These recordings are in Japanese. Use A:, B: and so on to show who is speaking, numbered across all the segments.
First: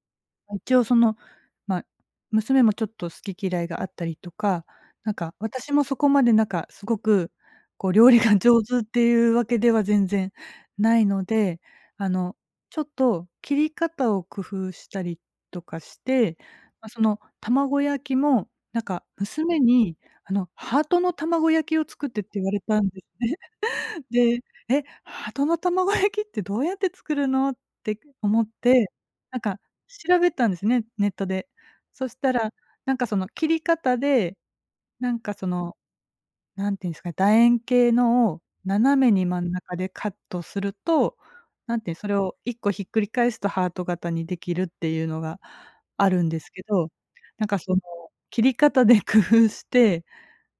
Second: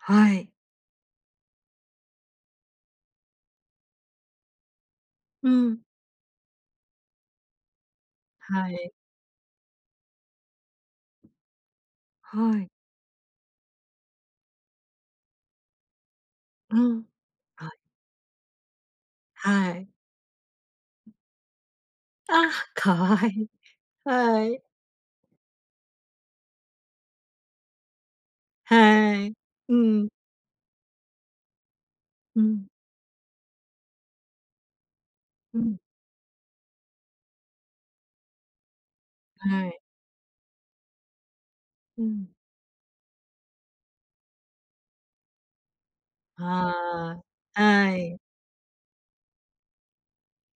A: はい。
B: 一応、その、ま、娘もちょっと好き嫌いがあったりとか、なんか、
A: う
B: 私
A: ん。
B: もそこまで、なんか、すごく、こう、料理が上
A: は
B: 手っ
A: い。
B: ていうわけでは全然ないので。あの、
A: はい。
B: ちょっと切り方を工夫したりとかして、
A: う
B: ま、そ
A: ん。
B: の、
A: はい。
B: 卵焼きも、なんか、娘
A: はい。
B: に、あの「ハートの卵焼きを作って」って
A: あ
B: 言
A: あ、
B: われたんです
A: 可愛い。
B: ね。で、
A: はい。
B: 「え、ハートの卵焼きってどうやって作るの？」て思って、
A: はい、
B: なんか、
A: うん。
B: 調べたんですね、ネットで。そした
A: う
B: ら、
A: ん。
B: なんか、その、切り方で、なんか、そ
A: う
B: の、
A: ん。
B: なんて言うんですか、楕円形のを斜めに真ん
A: は
B: 中
A: い。
B: でカットすると、なんていう、
A: う
B: それ
A: ん。
B: を1個ひっくり返すとハート型にできるっていうのがあるんですけど。
A: あ
B: なんか、
A: あ、
B: その、
A: はい。
B: 切り方で工夫して、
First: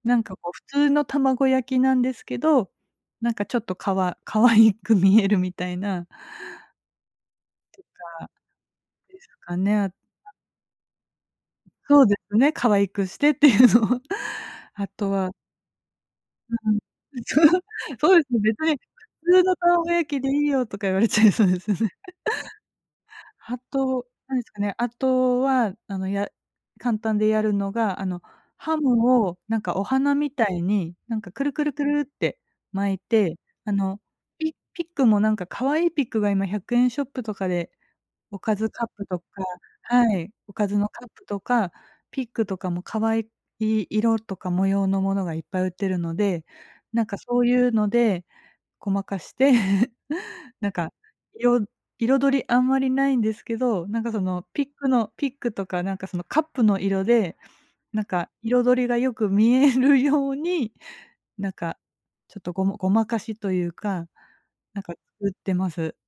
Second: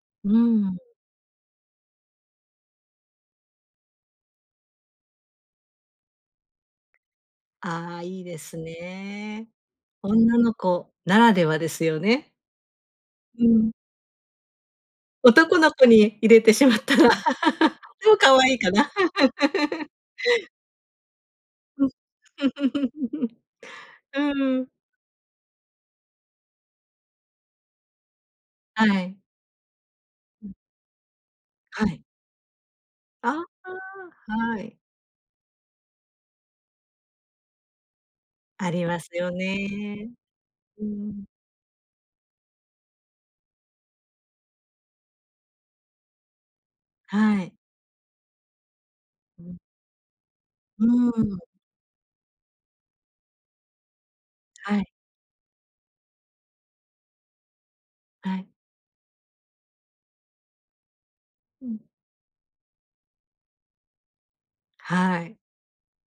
B: なん
A: う
B: か、こう、普
A: ん。
B: 通の卵焼きなんですけど、なんか、ちょっと、かわ可愛く見えるみたいな。
A: あ、いい
B: とか
A: です
B: です
A: ね。
B: かね、あとは。
A: 女の子ならではですよ
B: そうで
A: ね。
B: すね、可愛くしてっ
A: う
B: ていう
A: ん。
B: のは。あとは
A: 男の子に入れてし
B: う
A: ま
B: ん、
A: ったら、
B: そそ
A: 超
B: うです
A: 可
B: ね。
A: 愛
B: 「別
A: いか
B: に
A: な。
B: 普通の 卵焼きでいいよ」とか言われちゃいそうですよ
A: う
B: ね。
A: ん。
B: あと、何です
A: う
B: か
A: ん。
B: ね、あとは、あの、や簡単でやるのが、あの、ハ
A: はい。
B: ムを、なんか、お花み
A: うん。
B: たいに、なんか、クルクルク
A: は
B: ル
A: い。
B: って巻いて、
A: あ、
B: あの、ピ
A: はい。
B: ピックも、なんか、可愛いピックが今100円ショップとかでおかず
A: あ
B: カ
A: り
B: ッ
A: ま
B: プ
A: す
B: とか
A: よね。
B: はい、おかず
A: う
B: のカップ
A: ん。
B: とかピックとかも可愛い色とか模様のものがいっぱい売ってるので、なんか、そ
A: は
B: う
A: い。
B: いうのでごまかし
A: う
B: て、
A: ん。
B: なん
A: う
B: か、
A: ーん。
B: よ彩りあんまりないんですけど、なんか、その、ピッ
A: は
B: ク
A: い。
B: のピックとか、なんか、その、カップの色で、なんか、
A: はい。
B: 彩りがよく見えるようになん
A: う
B: か、
A: ん。
B: ちょっとごまごまかしというか、なんか、
A: は
B: 作っ
A: い。
B: てます。